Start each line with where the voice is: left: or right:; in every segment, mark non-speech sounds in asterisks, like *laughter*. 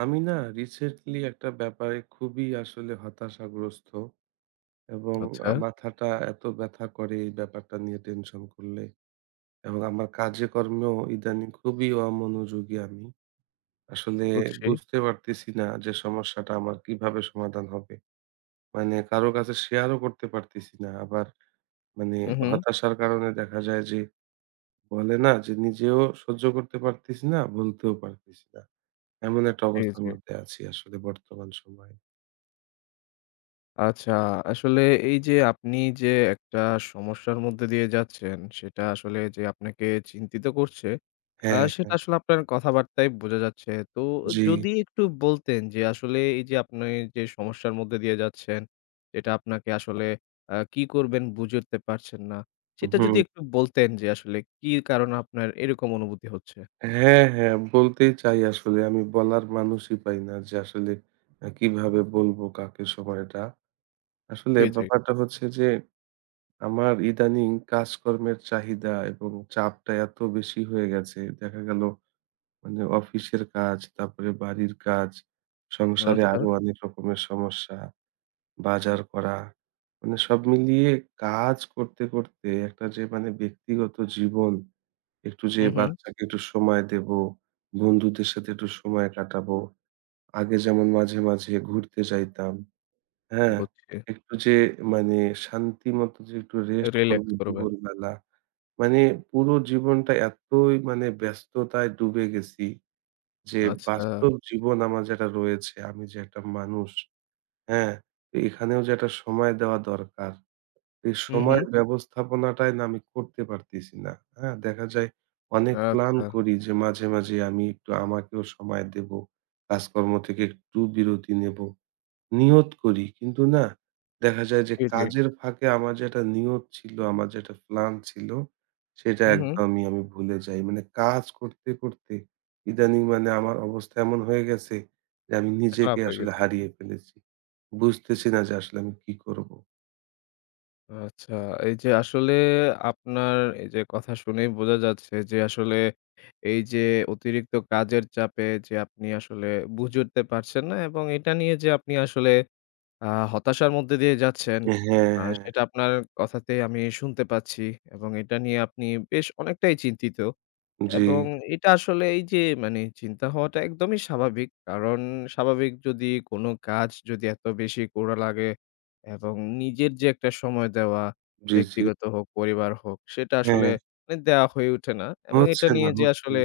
right: আমি না রিসেন্টলি একটা ব্যাপারে খুবই আসলে হতাশাগ্রস্ত এবং
left: আচ্ছা।
right: মাথাটা এত ব্যথা করে এই ব্যাপারটা নিয়ে টেনশন করলে এবং আমার কাজে কর্মেও ইদানিং খুবই অমনোযোগী আমি। আসলে
left: বুঝছি।
right: বুঝতে পারতেছি না যে সমস্যাটা আমার কিভাবে সমাধান হবে? মানে কারো কাছে share ও করতে পারতেছি না। আবার মানে
left: হু, হু।
right: হতাশার কারণে দেখা যায় যে বলে না যে নিজেও সহ্য করতে পারতেছি না, বলতেও পারতেছি না। এমন একটা অবস্থার
left: *unintelligible*
right: মধ্যে আছি আসলে বর্তমান সময়ে।
left: আচ্ছা, আসলে এই যে আপনি যে একটা সমস্যার মধ্য দিয়ে যাচ্ছেন সেটা আসলে যে আপনাকে চিন্তিত করছে, আ
right: হ্যাঁ,
left: সেটা
right: হ্যাঁ।
left: আসলে আপনার কথাবার্তায় বোঝা যাচ্ছে। তো
right: জি।
left: যদি একটু বলতেন যে আসলে এই যে আপনি যে সমস্যার মধ্য দিয়ে যাচ্ছেন, এটা আপনাকে আসলে আ কি করবেন বুঝে উঠতে পারছেন না। সেটা যদি
right: হুম।
left: একটু বলতেন যে আসলে কি কারণ আপনার এরকম অনুভূতি হচ্ছে?
right: হ্যাঁ, হ্যাঁ। বলতেই চাই আসলে আমি বলার মানুষই পাই না। যে আসলে কিভাবে বলব কাকে সময় এটা? আসলে
left: জি, জি।
right: ব্যাপারটা হচ্ছে যে আমার ইদানিং কাজকর্মের চাহিদা এবং চাপটা এত বেশি হয়ে গেছে, দেখা গেল মানে অফিসের কাজ তারপরে বাড়ির কাজ, সংসারে
left: আচ্ছা।
right: আরও অনেক রকমের সমস্যা, বাজার করা। মানে সব মিলিয়ে কাজ করতে, করতে একটা যে মানে ব্যক্তিগত জীবন, একটু যে
left: হু, হু।
right: বাচ্চাকে একটু সময় দেব, বন্ধুদের সাথে একটু সময় কাটাব, আগে যেমন মাঝে, মাঝে ঘুরতে যাইতাম, হ্যাঁ?
left: বুঝছি।
right: একটু যে মানে শান্তি মতো যে একটু রেস্ট করব
left: রিল্যাক্স করবেন।
right: দুপুরবেলা। মানে পুরো জীবনটা এতই মানে ব্যস্ততায় ডুবে গেছি যে
left: আচ্ছা।
right: বাস্তব জীবন আমার যেটা রয়েছে, আমি যে একটা মানুষ, হ্যাঁ? এখানেও যেটা সময় দেওয়া দরকার, এই
left: হু,
right: সময়
left: হু।
right: ব্যবস্থাপনাটাই না আমি করতে পারতেছি না। হ্যাঁ? দেখা যায় অনেক প্ল্যান
left: আচ্ছা।
right: করি যে মাঝে, মাঝে আমি একটু আমাকেও সময় দেব, কাজকর্ম থেকে একটু বিরতি নেব, নিয়ত করি। কিন্তু না, দেখা যায় যে
left: জি, জি।
right: কাজের ফাঁকে আমার যেটা নিয়ত ছিল, আমার যেটা প্ল্যান ছিল সেটা
left: হু, হু।
right: একদমই আমি ভুলে যাই। মানে কাজ করতে, করতে ইদানিং মানে আমার অবস্থা এমন হয়ে গেছে যে আমি নিজেকে
left: খারাপ হয়ে
right: আসলে
left: গেছে।
right: হারিয়ে ফেলেছি। বুঝতেছি না যে আসলে আমি কী করব?
left: আচ্ছা। এই যে আসলে আপনার এই যে কথা শুনেই বোঝা যাচ্ছে যে আসলে এই যে অতিরিক্ত কাজের চাপে যে আপনি আসলে বুঝে উঠতে পারছেন না, এবং এটা নিয়ে যে আপনি আসলে আ হতাশার মধ্য দিয়ে যাচ্ছেন
right: হ্যাঁ,
left: আ
right: হ্যাঁ।
left: সেটা আপনার কথাতেই আমি শুনতে পাচ্ছি, এবং এটা নিয়ে আপনি বেশ অনেকটাই চিন্তিত, এবং
right: জি।
left: এটা আসলে এই যে মানে চিন্তা হওয়াটা একদমই স্বাভাবিক। কারণ স্বাভাবিক যদি কোন কাজ যদি এত বেশি করা লাগে, এবং নিজের যে একটা সময় দেওয়া,
right: জি, জি।
left: ব্যক্তিগত হোক পরিবার হোক সেটা আসলে
right: হ্যাঁ।
left: মানে দেয়া হয়ে ওঠে না, এবং এটা
right: হচ্ছে না,
left: নিয়ে যে
right: হচ্ছে
left: আসলে
right: না।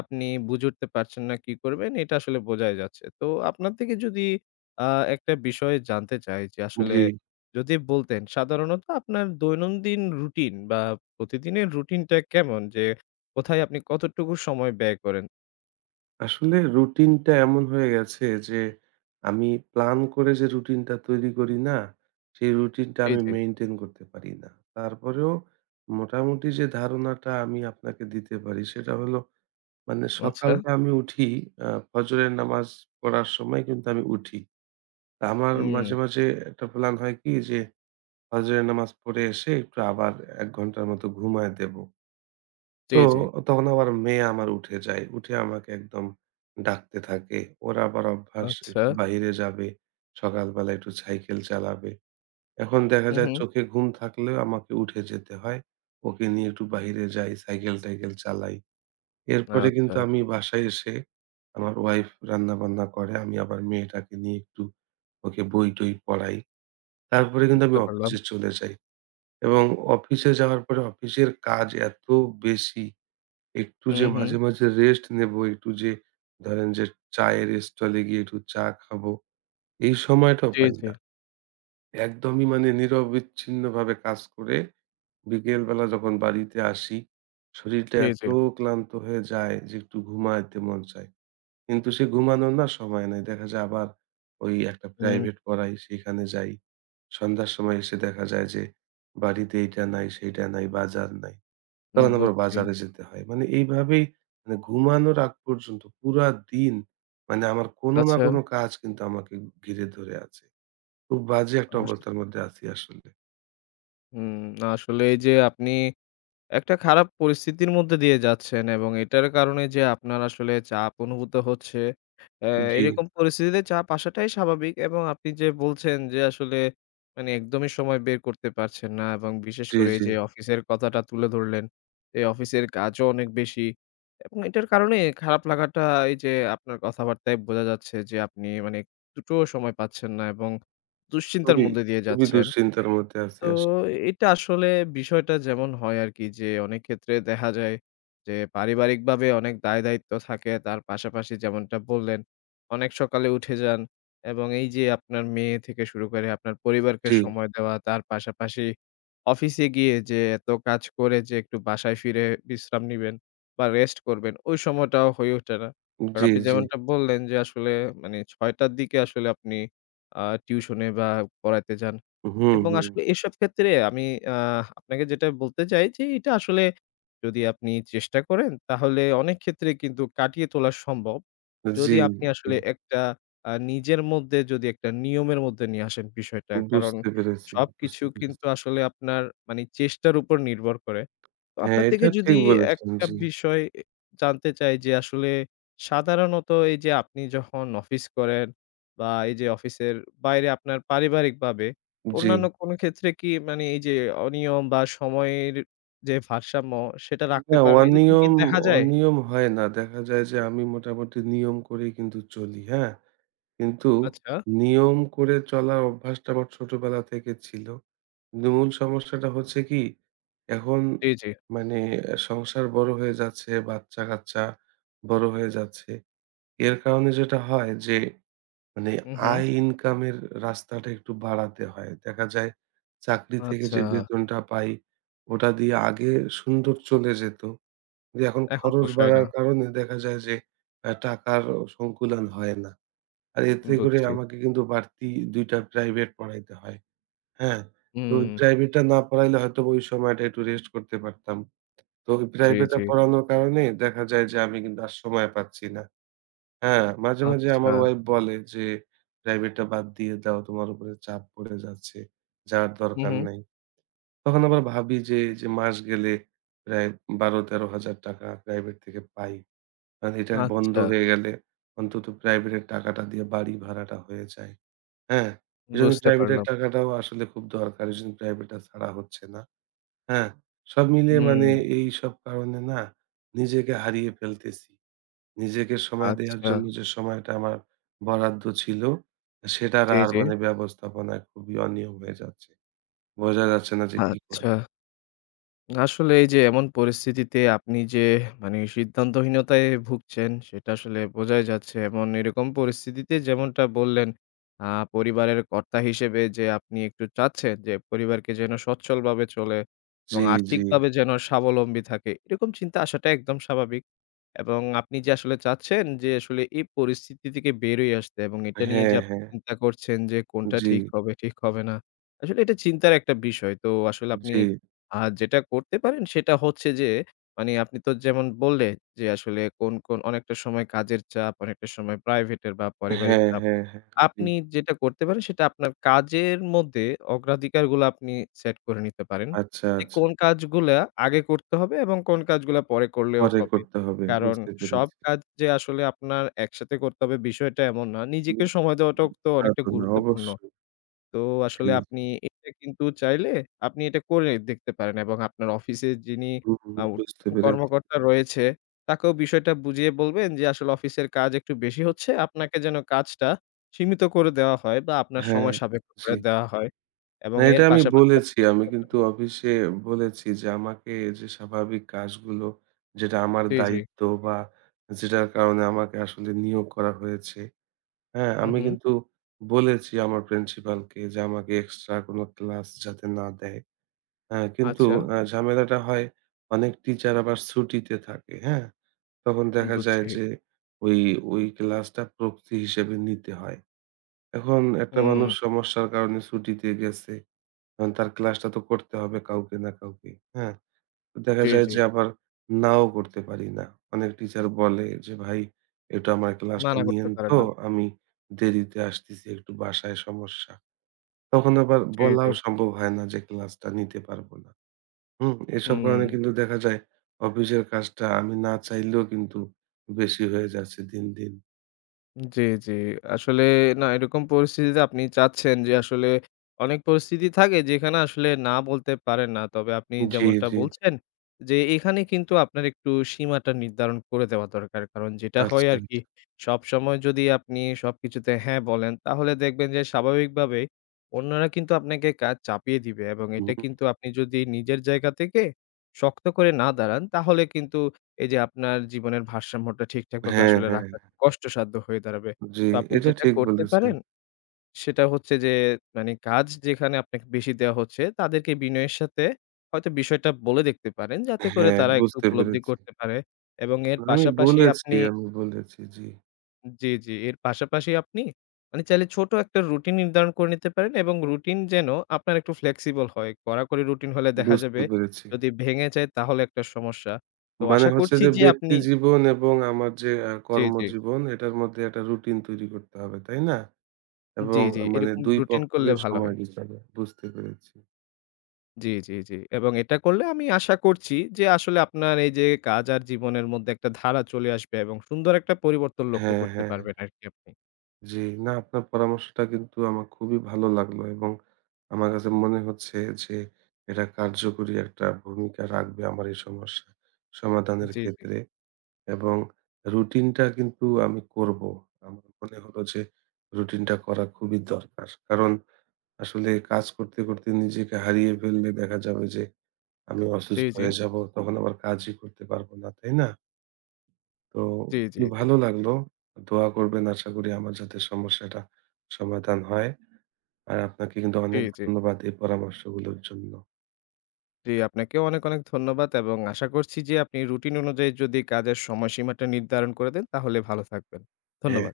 left: আপনি বুঝে উঠতে পারছেন না কি করবেন এটা আসলে বোঝাই যাচ্ছে। তো আপনার থেকে যদি আ একটা বিষয় জানতে চাই যে আসলে
right: জি।
left: যদি বলতেন সাধারণত আপনার দৈনন্দিন রুটিন বা, প্রতিদিনের রুটিনটা কেমন? যে কোথায় আপনি কতটুকু সময় ব্যয় করেন?
right: আসলে routine-টা এমন হয়ে গেছে যে আমি plan করে যে routine-টা তৈরি করি না? সেই routine-টা
left: জি,
right: আমি
left: জি।
right: maintain করতে পারি না। তারপরেও মোটামুটি যে ধারণাটা আমি আপনাকে দিতে পারি সেটা হলো মানে
left: আচ্ছা।
right: সকালটা আমি উঠি অ্যা ফজরের নামাজ পড়ার সময় কিন্তু আমি উঠি। আমার মাঝে,
left: হুম।
right: মাঝে একটা plan হয় কি যে ফজরের নামাজ পড়ে এসে একটু আবার ১ ঘণ্টার মতো ঘুমায়ে দেব।
left: জি,
right: তো
left: জি।
right: তখন আবার মেয়ে আমার উঠে যায়। উঠে আমাকে একদম ডাকতে থাকে। ওর আবার অভ্যাস একটু
left: আচ্ছা।
right: বাহিরে যাবে, সকালবেলা একটু cycle চালাবে। এখন দেখা
left: হুম,
right: যায়
left: হুম।
right: চোখে ঘুম থাকলেও আমাকে উঠে যেতে হয়। ওকে নিয়ে একটু বাহিরে যাই, cycle-টাইকেল চালাই। এরপরে কিন্তু
left: আচ্ছা।
right: আমি বাসায় এসে আমার wife রান্না-বান্না করে। আমি আবার মেয়েটাকে নিয়ে একটু ওকে বই-টই পড়াই। তারপরে কিন্তু
left: বুঝতে
right: আমি
left: পারলাম।
right: অফিসে চলে যাই, এবং অফিসে যাওয়ার পরে অফিসের কাজ এত বেশি, একটু যে
left: হুম, হুম।
right: মাঝে, মাঝে rest নেব, একটু যে ধরেন যে চায়ের stall এ গিয়ে একটু চা খাব, এই সময়টাও
left: জি,
right: পাই
left: জি।
right: না। একদমই মানে নিরবিচ্ছিন্নভাবে কাজ করে বিকেলবেলা যখন বাড়িতে আসি, শরীরটা
left: জি,
right: এত
left: জি।
right: ক্লান্ত হয়ে যায় যে একটু ঘুমায়েতে মন চায়। কিন্তু সে ঘুমানোর না সময় নাই। দেখা যায় আবার ওই একটা
left: হুম।
right: private পড়াই, সেইখানে যাই। সন্ধ্যার সময় এসে দেখা যায় যে বাড়িতে এইটা নাই, সেইটা নাই, বাজার নাই।
left: উম
right: তখন আবার
left: বুঝছি।
right: বাজারে যেতে হয়। মানে এইভাবেই মানে ঘুমানোর আগ পর্যন্ত পুরা দিন মানে আমার কোন না কোন
left: আচ্ছা।
right: কাজ কিন্তু আমাকে ঘিরে ধরে আছে। খুব বাজে একটা
left: *unintelligible*
right: অবস্থার মধ্যে আছি আসলে।
left: হুম, আসলে এই যে আপনি একটা খারাপ পরিস্থিতির মধ্য দিয়ে যাচ্ছেন এবং এটার কারণে যে আপনার আসলে চাপ অনুভূত হচ্ছে। এ
right: উ জি।
left: এরকম পরিস্থিতিতে চাপ আসাটাই স্বাভাবিক এবং আপনি যে বলছেন, যে আসলে মানে একদমই সময় বের করতে পারছেন না এবং বিশেষ
right: জি,
left: করে এই
right: জি।
left: যে অফিসের কথাটা তুলে ধরলেন। এই অফিসের কাজও অনেক বেশি এবং এটার কারণে খারাপ লাগাটা, এই যে আপনার কথাবার্তায় বোঝা যাচ্ছে। যে আপনি মানে একটু টো সময় পাচ্ছেন না এবং দুশ্চিন্তার
right: খুবই,
left: মধ্য দিয়ে
right: খুবই
left: যাচ্ছেন।
right: দুশ্চিন্তার মধ্যে আছি
left: তো
right: আসলে।
left: এটা আসলে বিষয়টা যেমন হয় আরকি। যে অনেক ক্ষেত্রে দেখা যায় যে পারিবারিকভাবে অনেক দায়দায়িত্ব থাকে। তার পাশাপাশি যেমনটা বললেন, অনেক সকালে উঠে যান এবং এই যে আপনার মেয়ে থেকে শুরু করে আপনার পরিবারকে
right: জি।
left: সময় দেওয়া, তার পাশাপাশি অফিসে গিয়ে যে এত কাজ করে যে, একটু বাসায় ফিরে বিশ্রাম নিবেন বা রেস্ট করবেন, ওই সময়টাও হয়ে ওঠে না।
right: উ
left: কারণ
right: জি
left: আপনি
right: জি।
left: যেমনটা বললেন যে আসলে মানে ৬:০০ র দিকে আসলে আপনি আ টিউশনে বা পড়াইতে যান
right: হুম,
left: এবং
right: হুম।
left: আসলে এসব ক্ষেত্রে আমি আ আপনাকে যেটা বলতে চাই যে এটা আসলে যদি আপনি চেষ্টা করেন তাহলে অনেক ক্ষেত্রে কিন্তু কাটিয়ে তোলা সম্ভব।
right: অ্যা জি,
left: যদি আপনি
right: জি।
left: আসলে একটা আ নিজের মধ্যে যদি একটা নিয়মের মধ্যে নিয়ে আসেন বিষয়টা।
right: উ
left: কারণ
right: বুঝতে পেরেছি,
left: সবকিছু
right: বুঝতে
left: কিন্তু
right: পেরেছি।
left: আসলে আপনার মানে চেষ্টার উপর নির্ভর করে।
right: হ্যাঁ,
left: আপনার
right: এটা
left: থেকে
right: ঠিক
left: যদি
right: বলেছেন।
left: একটা
right: জি।
left: বিষয় এ জানতে চাই, যে আসলে সাধারণত এই যে আপনি যখন অফিস করেন বা এই যে অফিসের বাইরে আপনার পারিবারিক ভাবে অন্যান্য
right: জি।
left: কোনো ক্ষেত্রে কি মানে এই যে অনিয়ম বা সময়ের যে ভারসাম্য সেটা
right: উ
left: রাখতে
right: না,
left: পারেন, এরকম কি
right: অনিয়ম
left: দেখা যায়?
right: অনিয়ম হয় না। দেখা যায় যে আমি মোটামুটি নিয়ম করেই কিন্তু চলি, হ্যাঁ? কিন্তু
left: আচ্ছা।
right: নিয়ম করে চলার অভ্যাসটা আমার ছোটবেলা থেকে ছিল। ন মূল সমস্যাটা হচ্ছে কি, এখন
left: জি, জি।
right: মানে সংসার বড় হয়ে যাচ্ছে, বাচ্চা-কাচ্চা বড় হয়ে যাচ্ছে। এর কারণে যেটা হয়, যে মানে
left: হু, হু।
right: আয় ইনকামের রাস্তাটা একটু বাড়াতে হয়। দেখা যায় চাকরি থেকে যে
left: আচ্ছা।
right: বেতনটা পাই ওটা দিয়ে আগে সুন্দর চলে যেতো। এখন
left: এখন
right: খরচ
left: পোষায় না।
right: বাড়ার কারণে দেখা যায় যে অ্যা টাকারও সংকুলান হয় না। আর
left: উ
right: এতে করে
left: বুঝছি।
right: আমাকে কিন্তু বাড়তি ২ টা প্রাইভেট পড়াইতে হয়, হ্যাঁ? তো
left: হুম।
right: প্রাইভেটা না পড়াইলে হয়তোবা ওই সময়টা একটু রেস্ট করতে পারতাম। তো ওই
left: জি,
right: প্রাইভেটটা
left: জি।
right: পড়ানোর কারণে দেখা যায় যে আমি কিন্তু আর সময় পাচ্ছি না। হ্যাঁ? মাঝে, মাঝে আমার
left: আচ্ছা।
right: ওয়াইফ বলে যে, "প্রাইভেটটা বাদ দিয়ে দাও, তোমার উপরে চাপ পড়ে যাচ্ছে, যাওয়ার
left: হু,
right: দরকার
left: হুম।
right: নাই।" তখন আবার ভাবি, যে এই যে মাস গেলে প্রায় ৳১২-১৩,০০০ টাকা প্রাইভেট থেকে পাই। আর এটা বন্ধ
left: আচ্ছা।
right: হয়ে গেলে অন্তত প্রাইভেট এর টাকাটা দিয়ে বাড়ি ভাড়াটা হয়ে যায়, হ্যাঁ?
left: উ
right: এজন্য
left: বুঝতে
right: প্রাইভেট এর
left: পারলাম।
right: টাকাটাও আসলে খুব দরকার। এজন্য প্রাইভেটা ছাড়া হচ্ছে না, হ্যাঁ? সব মিলে মানে
left: হুম।
right: এইসব কারণে না নিজেকে হারিয়ে ফেলতেছি। নিজেকে সময় দেয়ার
left: আচ্ছা।
right: জন্য যে সময়টা আমার বরাদ্দ ছিল সেটা
left: জি,
right: আর
left: জি।
right: মানে ব্যবস্থাপনায় খুবই অনিয়ম হয়ে যাচ্ছে বোঝা যাচ্ছে না যে কি কর
left: আচ্ছা। আসলে এই যে এমন পরিস্থিতিতে আপনি যে মানে সিদ্ধান্তহীনতায় ভুগছেন। সেটা আসলে বোঝাই যাচ্ছে এবং এরকম পরিস্থিতিতে যেমনটা বললেন, আ পরিবারের কর্তা হিসেবে যে আপনি একটু চাচ্ছেন। যে পরিবারকে যেন সচ্ছল ভাবে চলে
right: জি,
left: এবং
right: জি।
left: আর্থিকভাবে যেন স্বাবলম্বী থাকে। এরকম চিন্তা আসাটা একদম স্বাভাবিক। এবং আপনি যে আসলে চাচ্ছেন, যে আসলে এই পরিস্থিতি থেকে বের হয়ে আসতে এবং
right: আ
left: এটা নিয়ে
right: হ্যাঁ,
left: যে আপনি
right: হ্যাঁ।
left: চিন্তা করছেন। যে
right: উ
left: কোনটা ঠিক
right: জি।
left: হবে, ঠিক হবে না? আসলে এটা চিন্তার একটা বিষয়। তো আসলে
right: উ
left: আপনি
right: জি।
left: আ যেটা করতে পারেন সেটা হচ্ছে যে মানে আপনি তো যেমন বললেন। যে আসলে কোন, কোন অনেকটা সময় কাজের চাপ, অনেকটা সময় প্রাইভেট এর বা পারিবারিক
right: হ্যাঁ,
left: চাপ।
right: হ্যাঁ, হ্যাঁ জি।
left: আপনি যেটা করতে পারেন সেটা আপনার কাজের মধ্যে অগ্রাধিকারগুলা আপনি সেট করে নিতে পারেন।
right: আচ্ছা,
left: যে
right: আচ্ছা।
left: কোন কাজগুলা আগে করতে হবে এবং কোন কাজগুলা পরে করলেও
right: পরে
left: হবে?
right: করতে হবে,
left: কারণ
right: বুঝতে
left: সব
right: পেরেছি।
left: কাজ যে আসলে আপনার একসাথে করতে হবে বিষয়টা এমন না নিজেকে সময় দেওয়াটাও
right: *unintelligible*
left: তো
right: তা
left: অনেকটা
right: তো না,
left: গুরুত্বপূর্ণ।
right: অবশ্যই।
left: তো
right: জি।
left: আসলে আপনি এটা কিন্তু চাইলে, আপনি এটা কইরে দেখতে পারেন এবং আপনার অফিসের যিনি,
right: হু, হু
left: আ
right: বুঝতে
left: *unintelligible*
right: পেরেছি।
left: কর্মকর্তা রয়েছে, তাকেও বিষয়টা বুঝিয়ে বলবেন। যে আসলে অফিসের চকাজ একটু বেশি হচ্ছে, আপনাকে যেন কাজটা সীমিত করে দেওয়া হয় বা আপনার
right: হ্যাঁ,
left: সময় সাপেক্ষ করে
right: জি।
left: দেওয়া হয়
right: না,
left: এবং
right: এটা
left: এর
right: আমি
left: পাশাপাশি
right: বলেছি। আমি কিন্তু
left: *unintelligible*
right: অফিসে বলেছি যে আমাকে যে স্বাভাবিক কাজগুলো, যেটা আমার
left: জি, জি।
right: দায়িত্ব বা যেটার কারণে আমাকে আসলে নিয়োগ করা হয়েছে, হ্যাঁ?
left: হুম,
right: আমি
left: হুম।
right: কিন্তু বলেছি আমার প্রিন্সিপাল কে যে, আমাকে এক্সট্রা কোনো ক্লাস যাতে না দেয়, হ্যাঁ? কিন্তু
left: আচ্ছা।
right: অ্যা ঝামেলাটা হয় অনেক টিচার আবার ছুটিতে থাকে, হ্যাঁ? তখন
left: উ
right: দেখা যায়
left: বুঝছি।
right: যে ওই ওই ক্লাসটা প্রক্সি হিসেবে নিতে হয়। এখন একটা
left: হুম।
right: মানুষ সমস্যার কারণে ছুটিতে গেছে। এখন তার ক্লাসটা তো করতে হবে কাউকে না কাউকে, হ্যাঁ? তো দেখা
left: জি,
right: যায়
left: জি।
right: যে আবার নাও করতে পারি না। অনেক টিচার বলে যে, "ভাই এটা আমার
left: না,
right: ক্লাসটা
left: না করতে
right: নিয়েন
left: পারে
right: তো,
left: না।
right: আমি দেরিতে আসতেছি, একটু বাসায় সমস্যা।" তখন আবার
left: জি, জি।
right: বলাও সম্ভব হয় না যে ক্লাস-টা নিতে পারব না। হুম? এসব কারণে
left: হুম।
right: কিন্তু দেখা যায় অফিসের কাজটা আমি না চাইলেও কিন্তু বেশি হয়ে যাচ্ছে দিন, দিন।
left: জি, জি। আসলে না, এরকম পরিস্থিতিতে আপনি চাচ্ছেন যে, আসলে অনেক পরিস্থিতি থাকে যেখানে আসলে না বলতে পারেন না। তবে আপনি
right: জি,
left: যেমনটা
right: জি, জি।
left: বলছেন যে এখানে কিন্তু আপনার একটু সীমাটা নির্ধারণ করে দেওয়া দরকার। কারণ যেটা হয়
right: আচ্ছা,
left: আর কি,
right: আচ্ছা।
left: সবসময় যদি আপনি সবকিছুতে হ্যাঁ বলেন তাহলে দেখবেন যে স্বাভাবিকভাবে অন্যরা কিন্তু আপনাকে কাজ চাপিয়ে দিবে এবং
right: হুম।
left: এটা কিন্তু আপনি যদি নিজের জায়গা থেকে শক্ত করে না দাঁড়ান তাহলে কিন্তু এই যে আপনার জীবনের ভারসাম্যটা ঠিক-ঠাকভাবে
right: হ্যাঁ,
left: আসলে
right: হ্যাঁ,
left: রাখা
right: হ্যাঁ।
left: কষ্টসাধ্য হয়ে দাঁড়াবে।
right: জি,
left: তো আপনি
right: এটা
left: যেটা
right: ঠিক
left: করতে
right: বলেছেন।
left: পারেন, সেটা হচ্ছে যে মানে কাজ যেখানে আপনাকে বেশি দেওয়া হচ্ছে তাদেরকে বিনয়ের সাথে হয়তো বিষয়টা বলে দেখতে পারেন যাতে করে
right: হ্যাঁ,
left: তারা একটু
right: বুঝতে
left: উপলব্ধি
right: পেরেছি।
left: করতে পারে এবং এর
right: আমি
left: পাশাপাশি
right: বলেছি,
left: আপনি
right: আমি বলেছি, জি।
left: জি, জি, এর পাশাপাশি আপনি মানে চাইলে ছোট একটা routine নির্ধারণ করে নিতে পারেন এবং routine যেন আপনার একটু flexible হয়। কড়াকড়ি routine হলে দেখা
right: বুঝতে
left: যাবে
right: পেরেছি।
left: যদি ভেঙে যায় তাহলে একটা সমস্যা। তো
right: মানে
left: আশা
right: হচ্ছে
left: করছি
right: যে
left: যে আপনি
right: ব্যক্তিজীবন এবং আমার যে এ
left: জি, জি।
right: কর্মজীবন এটার মধ্যে একটা routine তৈরি করতে হবে, তাই না?
left: জি,
right: এবং
left: জি,
right: মানে
left: এরকম
right: দুই
left: routine করলে
right: পক্ষের
left: ভালো
right: সময়
left: হয়।
right: হিসাব, বুঝতে পেরেছি।
left: জি, জি, জি এবং এটা করলে আমি আশা করছি যে আসলে আপনার এই যে কাজ আর জীবনের মধ্যে একটা ধারা চলে আসবে এবং সুন্দর একটা পরিবর্তন লক্ষ্য
right: হ্যাঁ,
left: করতে
right: হ্যাঁ, হ্যাঁ।
left: পারবেন আরকি আপনি।
right: জি, না, আপনার পরামর্শটা কিন্তু আমার খুবই ভালো লাগলো এবং আমার কাছে মনে হচ্ছে যে এটা কার্যকরী একটা ভূমিকা রাখবে আমার এই সমস্যা সমাধানের
left: জি, জি।
right: ক্ষেত্রে এবং routine-টা কিন্তু আমি করব। আমার মনে হল যে routine-টা করা খুবই দরকার। কারণ আসলে কাজ করতে, করতে নিজেকে হারিয়ে ফেললে দেখা যাবে যে আমি
left: জি,
right: অসুস্থ
left: জি।
right: হয়ে যাব। তখন আবার কাজই করতে পারব না, তাই না? তো
left: জি, জি,
right: খুবই
left: জি।
right: ভালো লাগলো। দোয়া করবেন আশা করি আমার যাতে সমস্যাটা সমাধান হয়। আর আপনাকে কিন্তু
left: জি,
right: অনেক
left: জি।
right: ধন্যবাদ এই পরামর্শগুলোর জন্য।
left: জি আপনাকেও অনেক, অনেক ধন্যবাদ এবং আশা করছি যে আপনি routine অনুযায়ী যদি কাজের সময়-সীমাটা নির্ধারণ করে দেন তাহলে ভালো থাকবেন।
right: হ্যাঁ।
left: ধন্যবাদ।